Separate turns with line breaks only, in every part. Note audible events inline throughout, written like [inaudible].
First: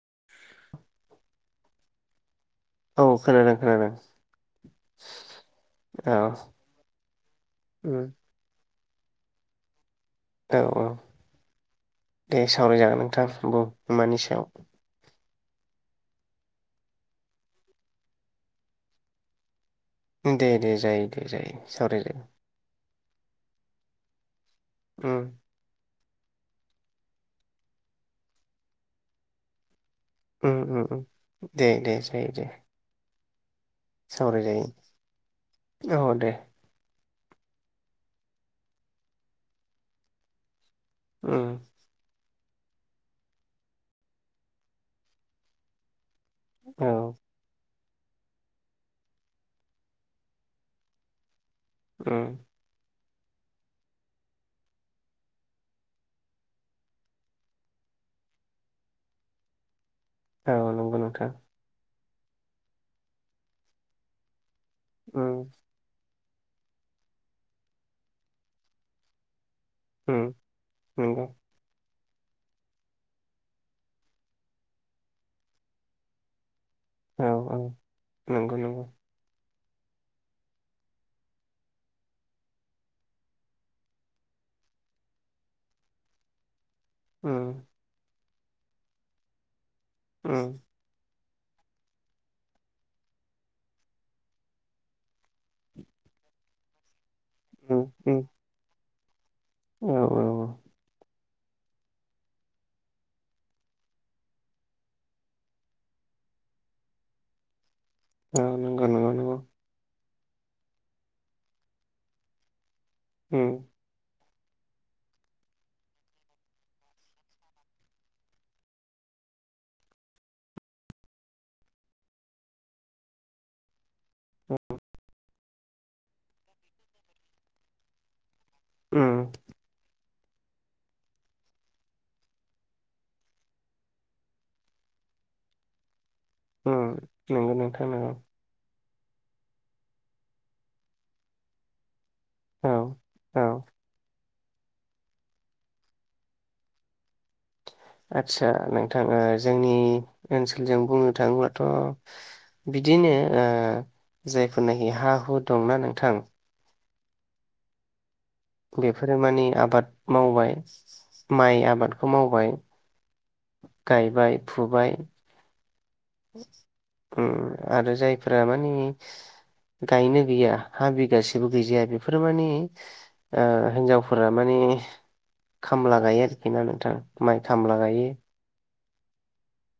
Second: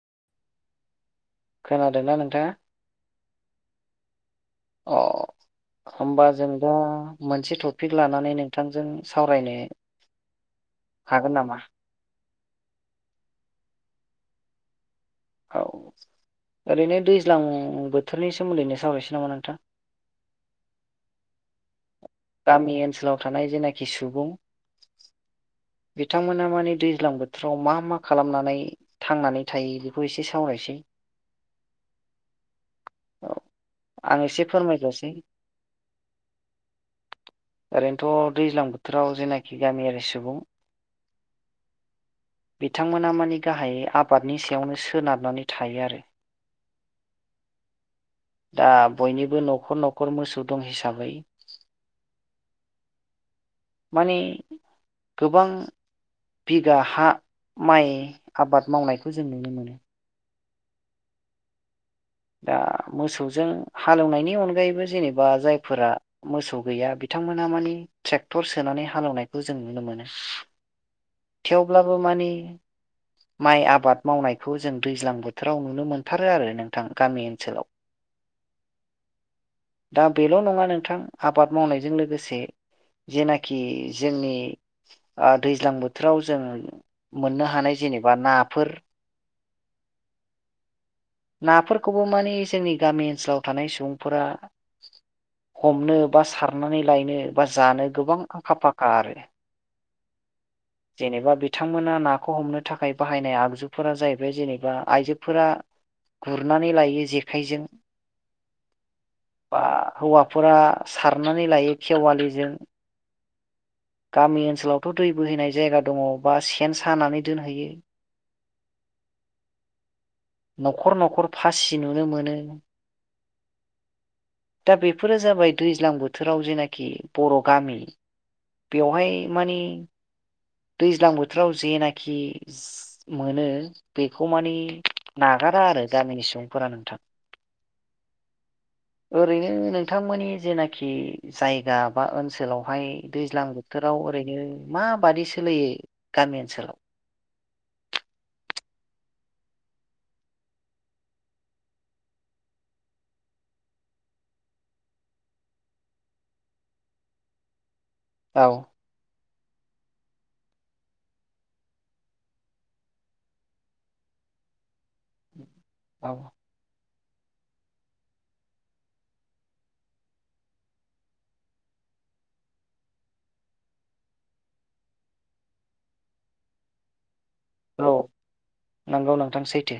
[inaudible]
खोनादोंना नोंथाङा?
औ खोनादों खोनादों।
अ।
औ
होमबा जों दा मोनसे टपिक
उम
लानानै नोंथांजों सावरायनो
औ औ
हागोन नामा?
दे सावरायजागोन नोंथां बुं मानि सायाव?
औ ओरैनो दैज्लां बोथोरनि सोमोन्दैनो सावरायनोसै नामा नोंथां?
दे दे जायो दे जायो सावराय जायो।
गामि ओनसोलाव थानाय जेनाखि सुबुं
उम।
बिथांमोना माने दैज्लां बोथोराव मा मा खालामनानै थांनानै थायो। एसे
उ-उ
सावरायसै
उम दे दे जायो जायो।
औ आं एसे फोरमायग्रोसै। [inaudible]
औ दे
ओरैनोथ' दैज्लां बोथोराव जेनाखि गामियारि सुबुं
ओम।
बिथांमोना मानि गाहायै आबादनि सायावनो सोनारनानै थायो आरो।
औ।
दा बयनिबो न'खर न'खर मोसौ दं हिसाबै
ओ।
माने गोबां बिगा हा माइ आबाद मावनायखौ जों नुनो मोनो।
औ नंगौ नोंथां।
दा मोसौजों हालेवनायनि अनगायैबो जेनेबा
उम
जायफोरा मोसौ गैया बिथांमोनहा माने ट्रेक्टर सोनानै हालेवनायखौ जों नुनो मोनो।
उम नंगौ।
थेवबो माने माइ आबाद मावनायखौ जों दैज्लां बोथोराव नुनो मोनथारो आरो नों थां गामि
औ औ
ओनसोलाव। [inaudible]
नंगौ नंगौ
दा बेल' नङा नोंथां आबाद मावनायजों लोगोसे जेनाखि जोंनि ओ दैज्लां बो थोराव जों मोननो
उम
हानाय जेनेबा नाफोर
उम।
नाफोरखौबो माने जोंनि गामि ओनसोलाव थानाय सुबुंफोरा हमनो बा सारनानै लायनो बा
उम
जानो
उम
गोबां आखा फाखा आरो।
औ औ।
जेनेबा बिथांमोना नाखौ हमनो थाखाय बाहायनाय आगजुफोरा जाहैबाय जेनेबा आइजोफोरा गुरनानै लायो जेखाइजों।
औ नंगौ नंगौ नंगौ।
बा हौवाफोरा सारनानै लायो खेवालिजों।
होम।
गामि ओनसोलावथ' दै बोहैनाय जायगा दङ बा सेन सानानै दोनहैयो। न'खर न'खर फासि नुनो मोनो। दा बेफोरो जाबाय दैज्लां बोथोराव जेनाखि बर' गामि बेवहाय
उम
माने दैज्लां बोथोराव जेनाखि मोनो बेखौ माने ना गारा आरो गामिनि सु
ओं नंगौ नोंथां नंगौ।
ओरैनो नोंथांमोननि जेनाखि जायगा बा ओनसोलावहाय
औ
दैज्लां
औ
बोथोराव ओरैनो मा बादि सोलियो गामि ओनसोलाव?
आदसा नोंथां ओ जोंनि ओनसोलजों बुंनो थाङोबथ' बिदिनो ओ जायफोरनाखि हा हु दंना नोंथां
औ।
बिसोर माने आबाद मावबाय माइ आबादखौ मावबाय। गायबाय फुबाय।
औ
ओं आरो जायफोरा माने गायनो गैया हा बिगासेबो गैजाया बेफोर माने ओ हिनजावफोरा माने खामला गायो आरोखि ना नोंथां माइ खामला
औ
गायो
नंगौ नोंथां सैथो।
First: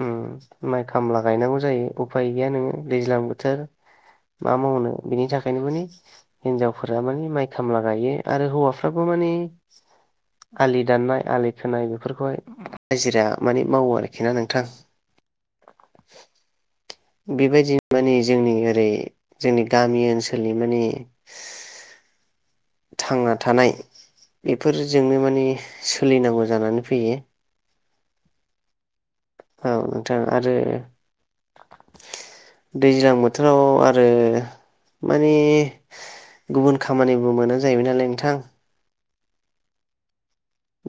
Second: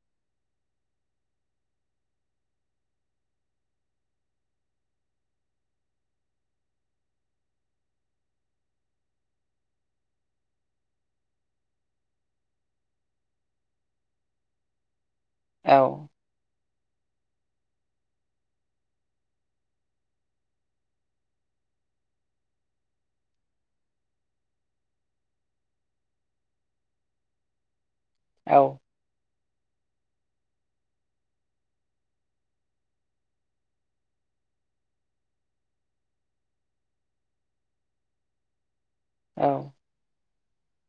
ओम माइ खामला गायनांगौ जायो उफाय गैया नोङो दैज्लां बोथोर मा मावनो बिनि थाखायनो माने हिनजावफोरा माने माइ खामला गायो आरो हौवाफ्राबो माने आलि दाननाय आलि खोनाय बेफोरखौहाय हाजिरा माने मावो आरोखि ना नों [inaudible]
औ
बेबायदिनो माने जोंनि ओरै जोंनि गामि ओनसोलनि माने
[inaudible]
थांना थानाय बेफोरजोंनो माने सोलिनांगौ जानानै फैयो
औ
औ नोंथां आरो
[inaudible]
दैज्लां बोथोराव आरो माने गुबुन खामानिबो मोना जाहैबाय नालाय नोंथां
औ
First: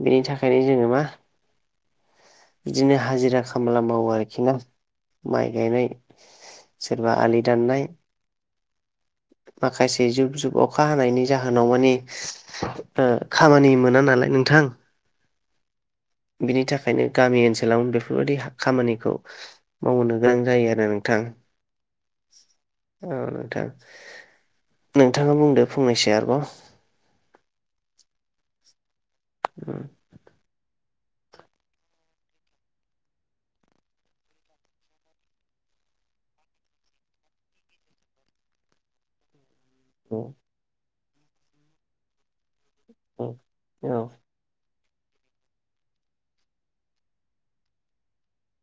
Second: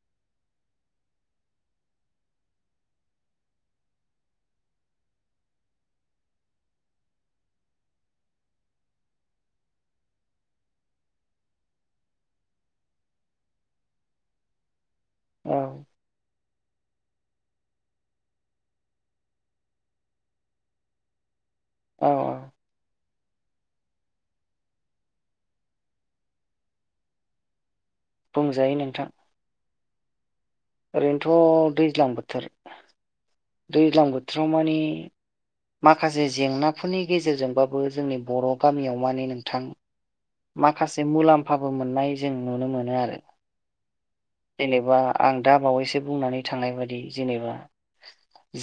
बेनि थाखायनो जोङो मा बिदिनो हाजिरा खामला मावो आरोखि ना माइ गायनाय सोरबा आलि दाननाय माखासे जुब जुब अखा हानायनि जाहोनाव माने खामानि मोना नालाय नोंथां
औ
बिनि थाखायनो गामि ओनसोलावनो बेफोरबायदि खामानिखौ मावहनो गोनां जायो आरो नोंथां
औ औ
औ नोंथां नोंथाङा बुंदो फंनैसो आरोबाव
बुंजायो नोंथां
[inaudible]
ओरैनोथ' दैज्लां बोथोर, दैज्लां बोथोराव माने माखासे जेंनाफोरनि गेजेरजोंबाबो जोंनि बर' गामियाव माने नोंथां माखासे मुलाम्फाबो मोननाय जों नुनो मो नो आरो जेनेबा आं दा बावैसो बुंनानै थांनाय बायदि जेनेबा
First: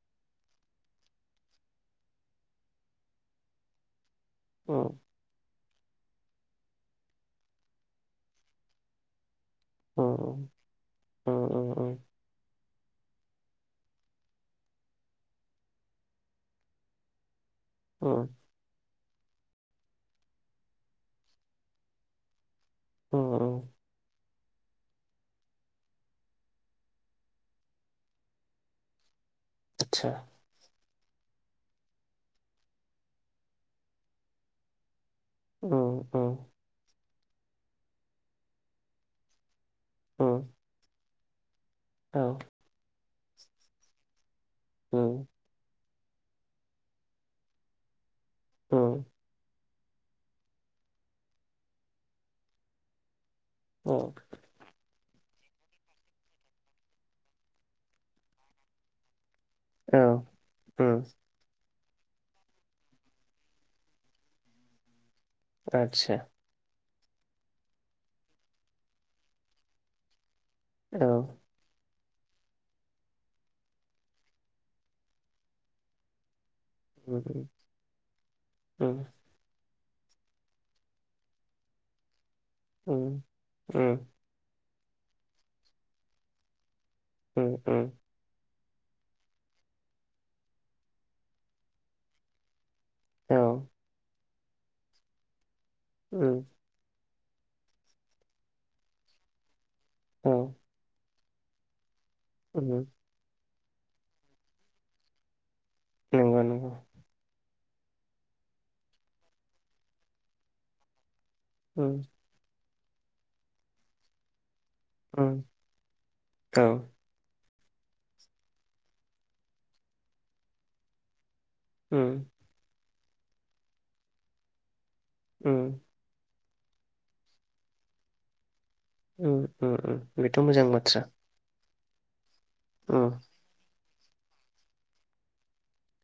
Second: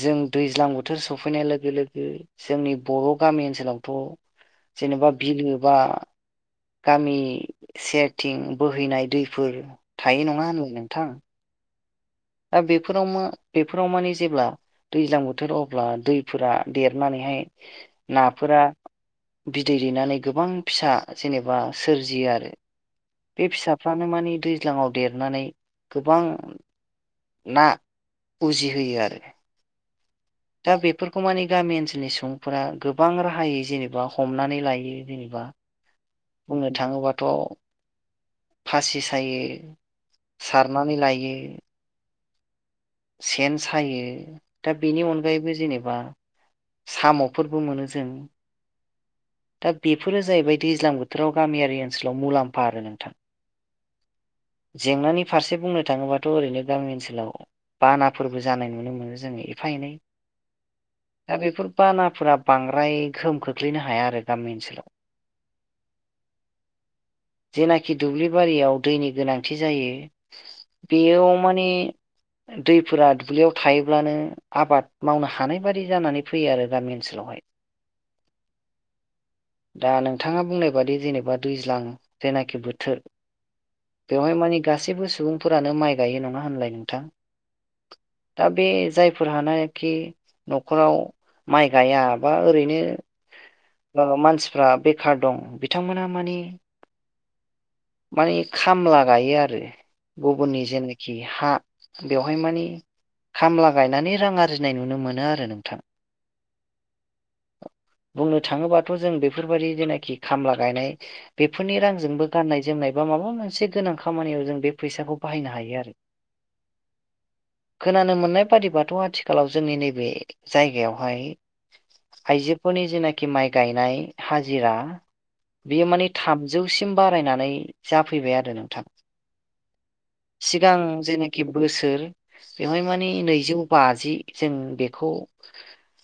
जों दैज्लां बोथोर सफैनाय लोगो लोगो जोंनि बर' गामि ओनसोलावथ' जेनेबा बिलो बा गामि सेरथिं बोहैनाय दै फोर थायो नङा होनलाय नोंथां दा बेफोराव मा बेफोराव माने जेब्ला दैज्लां बोथोर अब्ला दैफोरा देरनानैहाय
औ
नाफोरा बिदै दैनानै गोबां फिसा जेनेबा सोरजियो आरो। बे फिसाफ्रानो माने दैज्लाङाव देरनानै गोबां ना उजिहोयो आरो।
आतसा
दा बेफोरखौ माने गामि ओनसोलनि सुबुंफोरा गोबां राहायै जेनेबा हमनानै लायो जेनेबा बुंनो थाङोबाथ' फासि सायो सारनानै लाइयो
औ।
सेन सायो। दा बेनि अनगायैबो जेनेबा साम'फोरबो मोनो जों।
औ।
दा बेफोरो जाहैबाय दैज्लां बोथोराव गामियारि ओनसोलाव मुलाम्फा आरो नोंथां।
औ।
जेंनानि फारसे बुंनो थाङोबाथ' ओरैनो गामि ओनसोलाव बानाफोरबो जानाय नुनो मोनो जोङो एफा एनै। दा बेफोर बानाफोरा बांद्राय गोहोम खोख्लैनो हाया आरो गामि ओनसोलाव।
आतसा।
जेनाखि दुब्लि बारियाव दैनि गोनांथि जायो
औ
बेयाव माने दैफोरा दुब्लियाव थायोब्लानो आबाद मावनो हानाय बादि जानानै फैयो आरो गामि ओनसोलावहाय। दा नोंथाङा बुंनाय बादि जेनेबा दैज्लां जेनाखि बोथोर मानि गासैबो सुबुंफोरानो माइ गायो नङा होनलाय? नोंथां
औ औ।
दा बे जायफोरहानाखि न'खराव माइ गाया बा ओरैनो मानसिफ्रा बेखार दं बिथांमोना माने माने खामला गायो आरो।
औ
गुबुननि जेनाखि हा बेवहाय मानि
उम
खामला गायनानै रां आरजिनाय नुनो मोनो आरो नोंथां।
नंगौ नंगौ।
बुंनो थाङोबाथ' जों बेफोरबायदि जेनाखि खामला गायनाय बेफोरनि
उम
रांजोंबो गाननाय जोमनाय बा माबा मोनसे गोनां खामानियाव जों बे फैसाखौ
उम
बाहायनो हायो आरो।
औ
खोनानो मोननाय बादिबाथ' आथिखालाव जोंनि नैबे जायगायावहाय
उम
आइजोफोरनि जेनाखि माइ गायनाय हाजिरा
उम
बेयो मानि थाम जौसिम बारायनानै जाफैबाय आरो नों
औ ओ ओ बेथ' मोजां बाथ्रा।
जेनाखि बोसोर बेवहाय मानि
उम
नैजौ बाजि जों बेखौ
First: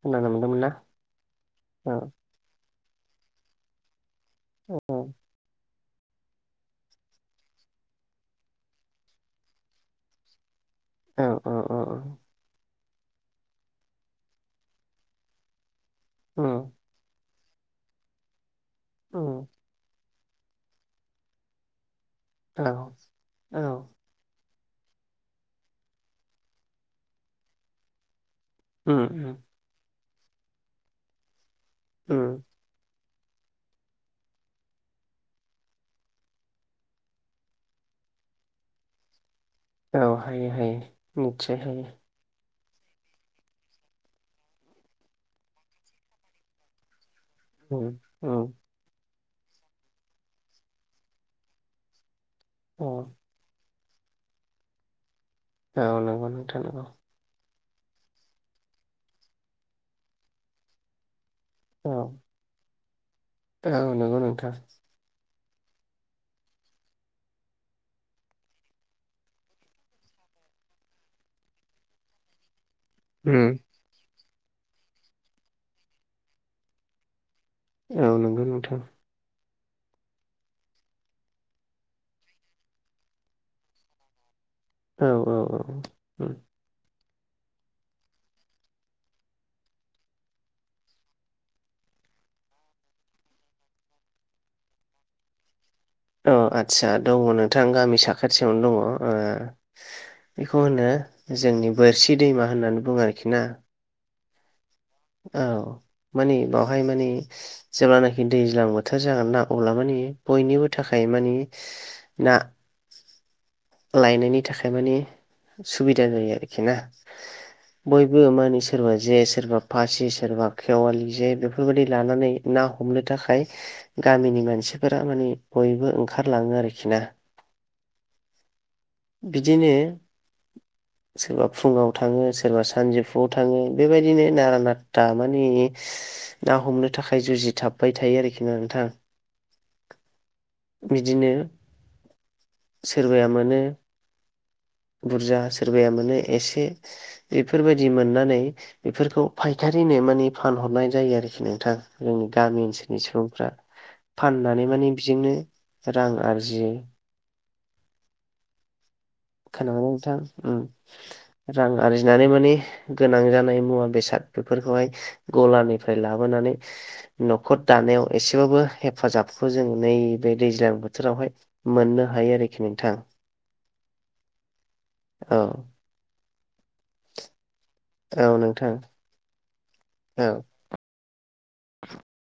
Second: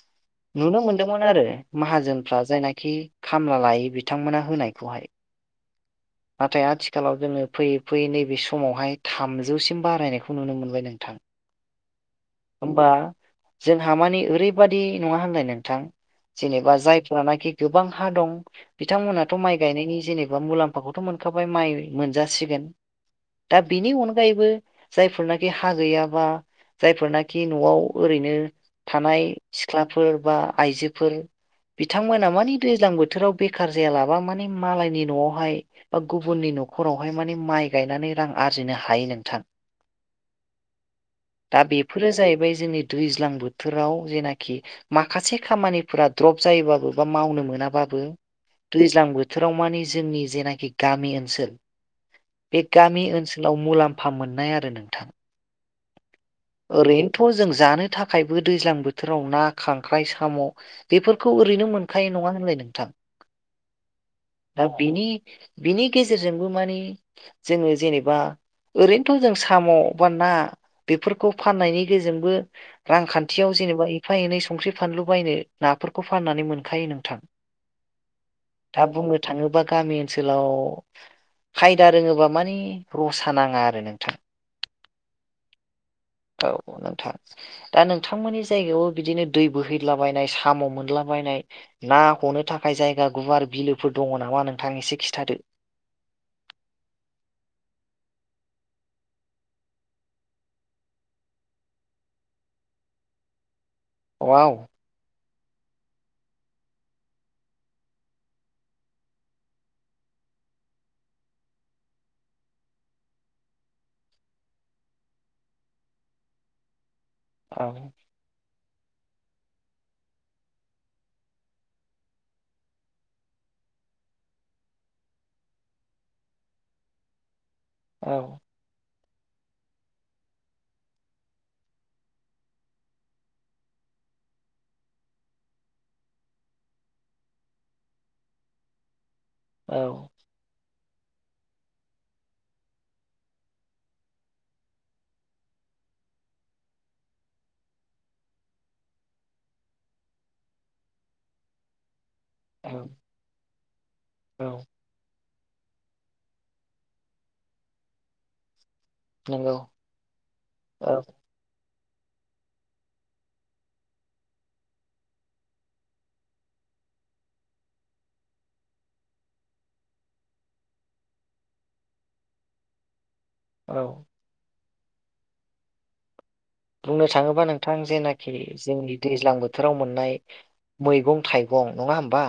खोनानो मोनदोंमोन ना
नुनो मोनदोंमोन आरो
औ
माहाजोनफ्रा जायनाखि खामला लायो बि थांमोना
औ
होनायखौहाय नाथाय आथिखालाव जोङो फैयै फैयै नैबे समावहाय थामजौसिम बारायनायखौ नुनो मोनबाय। नोंथां
औ औ औ औ
होमबा जोंहा मानि ओरैबादि नङा होनलाय नोंथां
उम
जेनेबा जायफ्रानाखि गोबां हा दं बिथांमोनाथ'
उम
माइ गायनायनि जेनेबा मुलाम्फाखौथ' मोनखाबाय माइ मोनजा
औ
सेम दा
औ
बेनि अनगायैबो जायफोरनाखि हा गैयाबा जायफोरनाखि न'आव ओरैनो
उम
थानाय
उम
सिख्लाफोर बा आइजोफोर बिथांमोना
उम
मानि दैज्लां बो बोथोराव बेखार जायालाबा मानि मालायनि न'आवहाय बा गुबुननि न'खरावहाय माने माइ गायनानै रां आरजिनो हायो नोंथां
औ हायो हायो नितसय
दा
हायो
बेफोरो जाहैबाय जोंनि दैज्लां बोथोराव जेनाखि माखासे खामानिफोरा द्रप जायोबाबो बा मावनो
उम
मोनाबाबो
उम
दैज्लां बोथ बोथोराव मानि जोंनि जेनाखि गामि ओनसोल बे
औ
गामि ओनसोलाव मुलाम फा मोननाय आरो नोंथां
औ नोंगौ नोंथां नोंगौ
ओरैनोथ' जों जानो थाखायबो दैज्लां बोथोराव ना खांख्राइ साम' बेफोर खौ ओरैनो
औ
मोनखायो नङा होनलाय नोंथां
औ नंगौ नोंथां
दा बिनि बिनि गेजेरजोंबो मानि जोङो जेनेबा ओरैनोथ' जों साम' बा ना बेफोरखौ फाननायनि गेजेंबो रांखान्थियाव
उम
जेनेबा एफा एनै स ख्रै फानलु बायनो नाफोरखौ फाननानै मोनखायो नोंथां
औ नंगौ नोंथां
दा बुंनो थाङोबा गामि ओनसोलाव खायदा रोङोबा मानि रसा नाङा आरो नोंथां
औ औ औ ओ
औ [inaudible] दा नोंथांमोननि जायगायावबो बिदिनो दै बोहैलाबायनाय साम' मोनलाबायनाय ना हनो थाखाय जायगा गुवार बिलोफोर दङ नामा नोंथां एसे खिथादो
औ आदसा दङ नोंथां गामि साखाथियावनो दङ ओ बेखौ होनो जोंनि बोरसि दैमा होननानै बुङो आरोखि ना
वाव
औ माने बावहाय माने जेब्लानाखि दैज्लां बोथोर जागोन ना अब्ला माने बयनिबो थाखाय माने ना
[inaudible]
लायनायनि थाखाय माने सुबिदा जायो आरोखि ना
औ
बयबो मानिस सोरबा जे सोरबा फासि सोरबा खेवालि जे बेफोरबायदि लानानै ना हमनो थाखाय गामिनि मानसिफोरा माने बयबो ओंखारलाङो आरोखि ना
औ
बिदिनो
[inaudible]
सोरबा फुङाव थाङो सोरबा सानजौफुआव थाङो बेबायदिनो नारा नाथा माने ना हमनो थाखाय जुजिथाबबाय थायो आरोखि ना नोंथां
औ
बिदिनो सोरबाया मानो
[inaudible]
बुरजा सोरबाया मोनो एसे बेफोरबायदि मोननानै बेफोरखौ फायखा रिनो माने फानहरनाय जायो आरोखि नोंथां जोंनि गामि
औ
ओनसोलनि सुबुंफ्रा फाननानै
औ
माने बेजोंनो रां आरजियो
नंगौ
खोनादों ना नोंथां
औ
उम रां आरजिनानै माने गोनां जानाय मुवा बेसाद बेफोरखौहाय गलानिफ्राय लाबोनानै न'खर दानायाव एसेबाबो हेफाजाबखौ जों नैबे दैज्लां बोथोरावहाय मोननो हायो आरोखि नोंथां
औ
औ
बुंनो थाङोबा नोंथां जेनाखि
औ नोंथां
जोंनि दैज्लां बोथोराव मोननाय
औ
मैगं थाइ गं नङा हबा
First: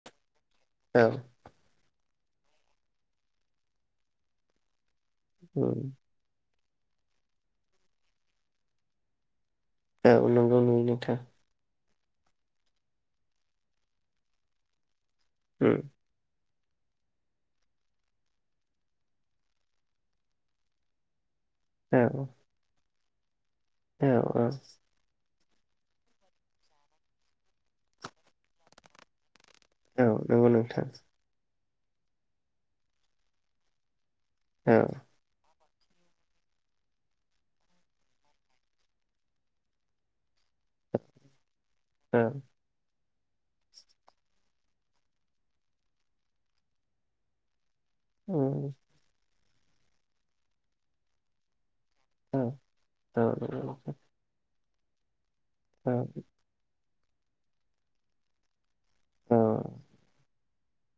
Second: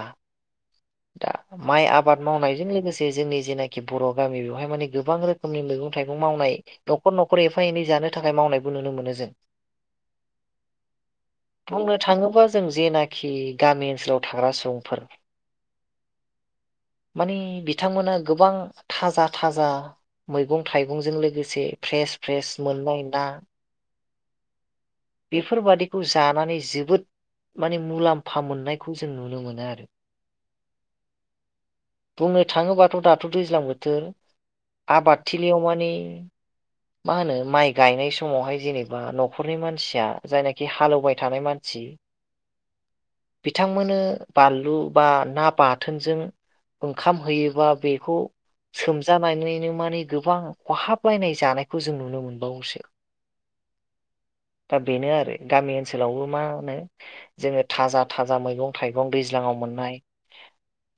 औ
दा माइ आब बाद मावनायजों लोगोसे जोंनि जेनाखि बर' गामि बेवहाय माने गोबां रोखोमनि मैगं
उम
थाइगं मावनाय न'खर न'खर एफा एनै जानो थाखाय मावनायबो नुनो मोनो जों
औ नंगौ नुयो नोंथां
बुंनो थाङोबा जों जेनाखि गामि ओनसोलाव थाग्रा सुबुंफोर
ओम
माने बिथांमोना गोबां थाजा थाजा मैगं थाइगंजों लोगो से
औ
फ्रेस फ्रेस मोननाय ना
औ औ
बेफोरबादिखौ जानानै जोबोद माने मुलाम्फा मोननायखौ जों नुनो मोनो आरो
औ नंगौ नोंथां
बुंनो थाङोबाथ' दाथ' दैज्लां बोथोर
औ
आबादथिलियाव माने मा होनो माइ गायनाय समावहाय जेनेबा न'खरनि मानसिया जायनाखि हालेवबाय थानाय मानसि
औ
बिथांमोननो बानलु बा ना बाथोनजों ओंखाम होयोबा बेखौ
उम
सोमजानानैनो माने गोबां खहाबलायनाय जानाय खौ जों नुनो
औ
मोनबावोसो
औ नंगौ
दा बेनो आरो गामि
औ
ओनसोलावबो मा होनो जोङो थाजा थाजा मैगं थाइगं
औ
दैज्लांआव मोननाय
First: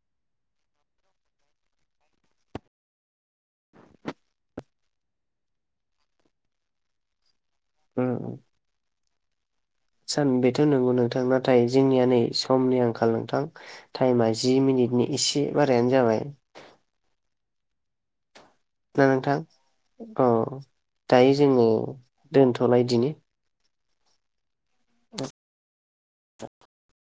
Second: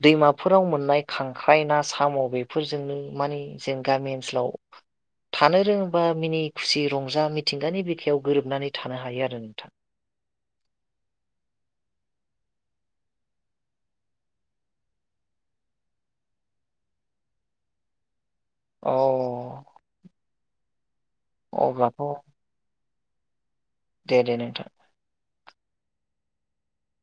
दैमाफोराव मोननाय खांख्राइ ना साम' बेफोरजोंनो माने जों गामि ओनसोलाव। [inaudible] थानो रोङोबा मिनि खुसि रंजा मिथिंगानि बिखायाव गोरोबनानै थानो हायो आरो नोंथां
सा बेथ' नंगौ नोंथां नाथाय जोंनिया नै समनि आंखाल नोंथां टाइमा जि मिनिट बेनि इसे बारायानो जाबाय
[inaudible] अ
ना नोंथां अ दायो जोङो
अब्लाथ'
दोनथ'लायदिनि
दे दे नोंथां
[unintelligible]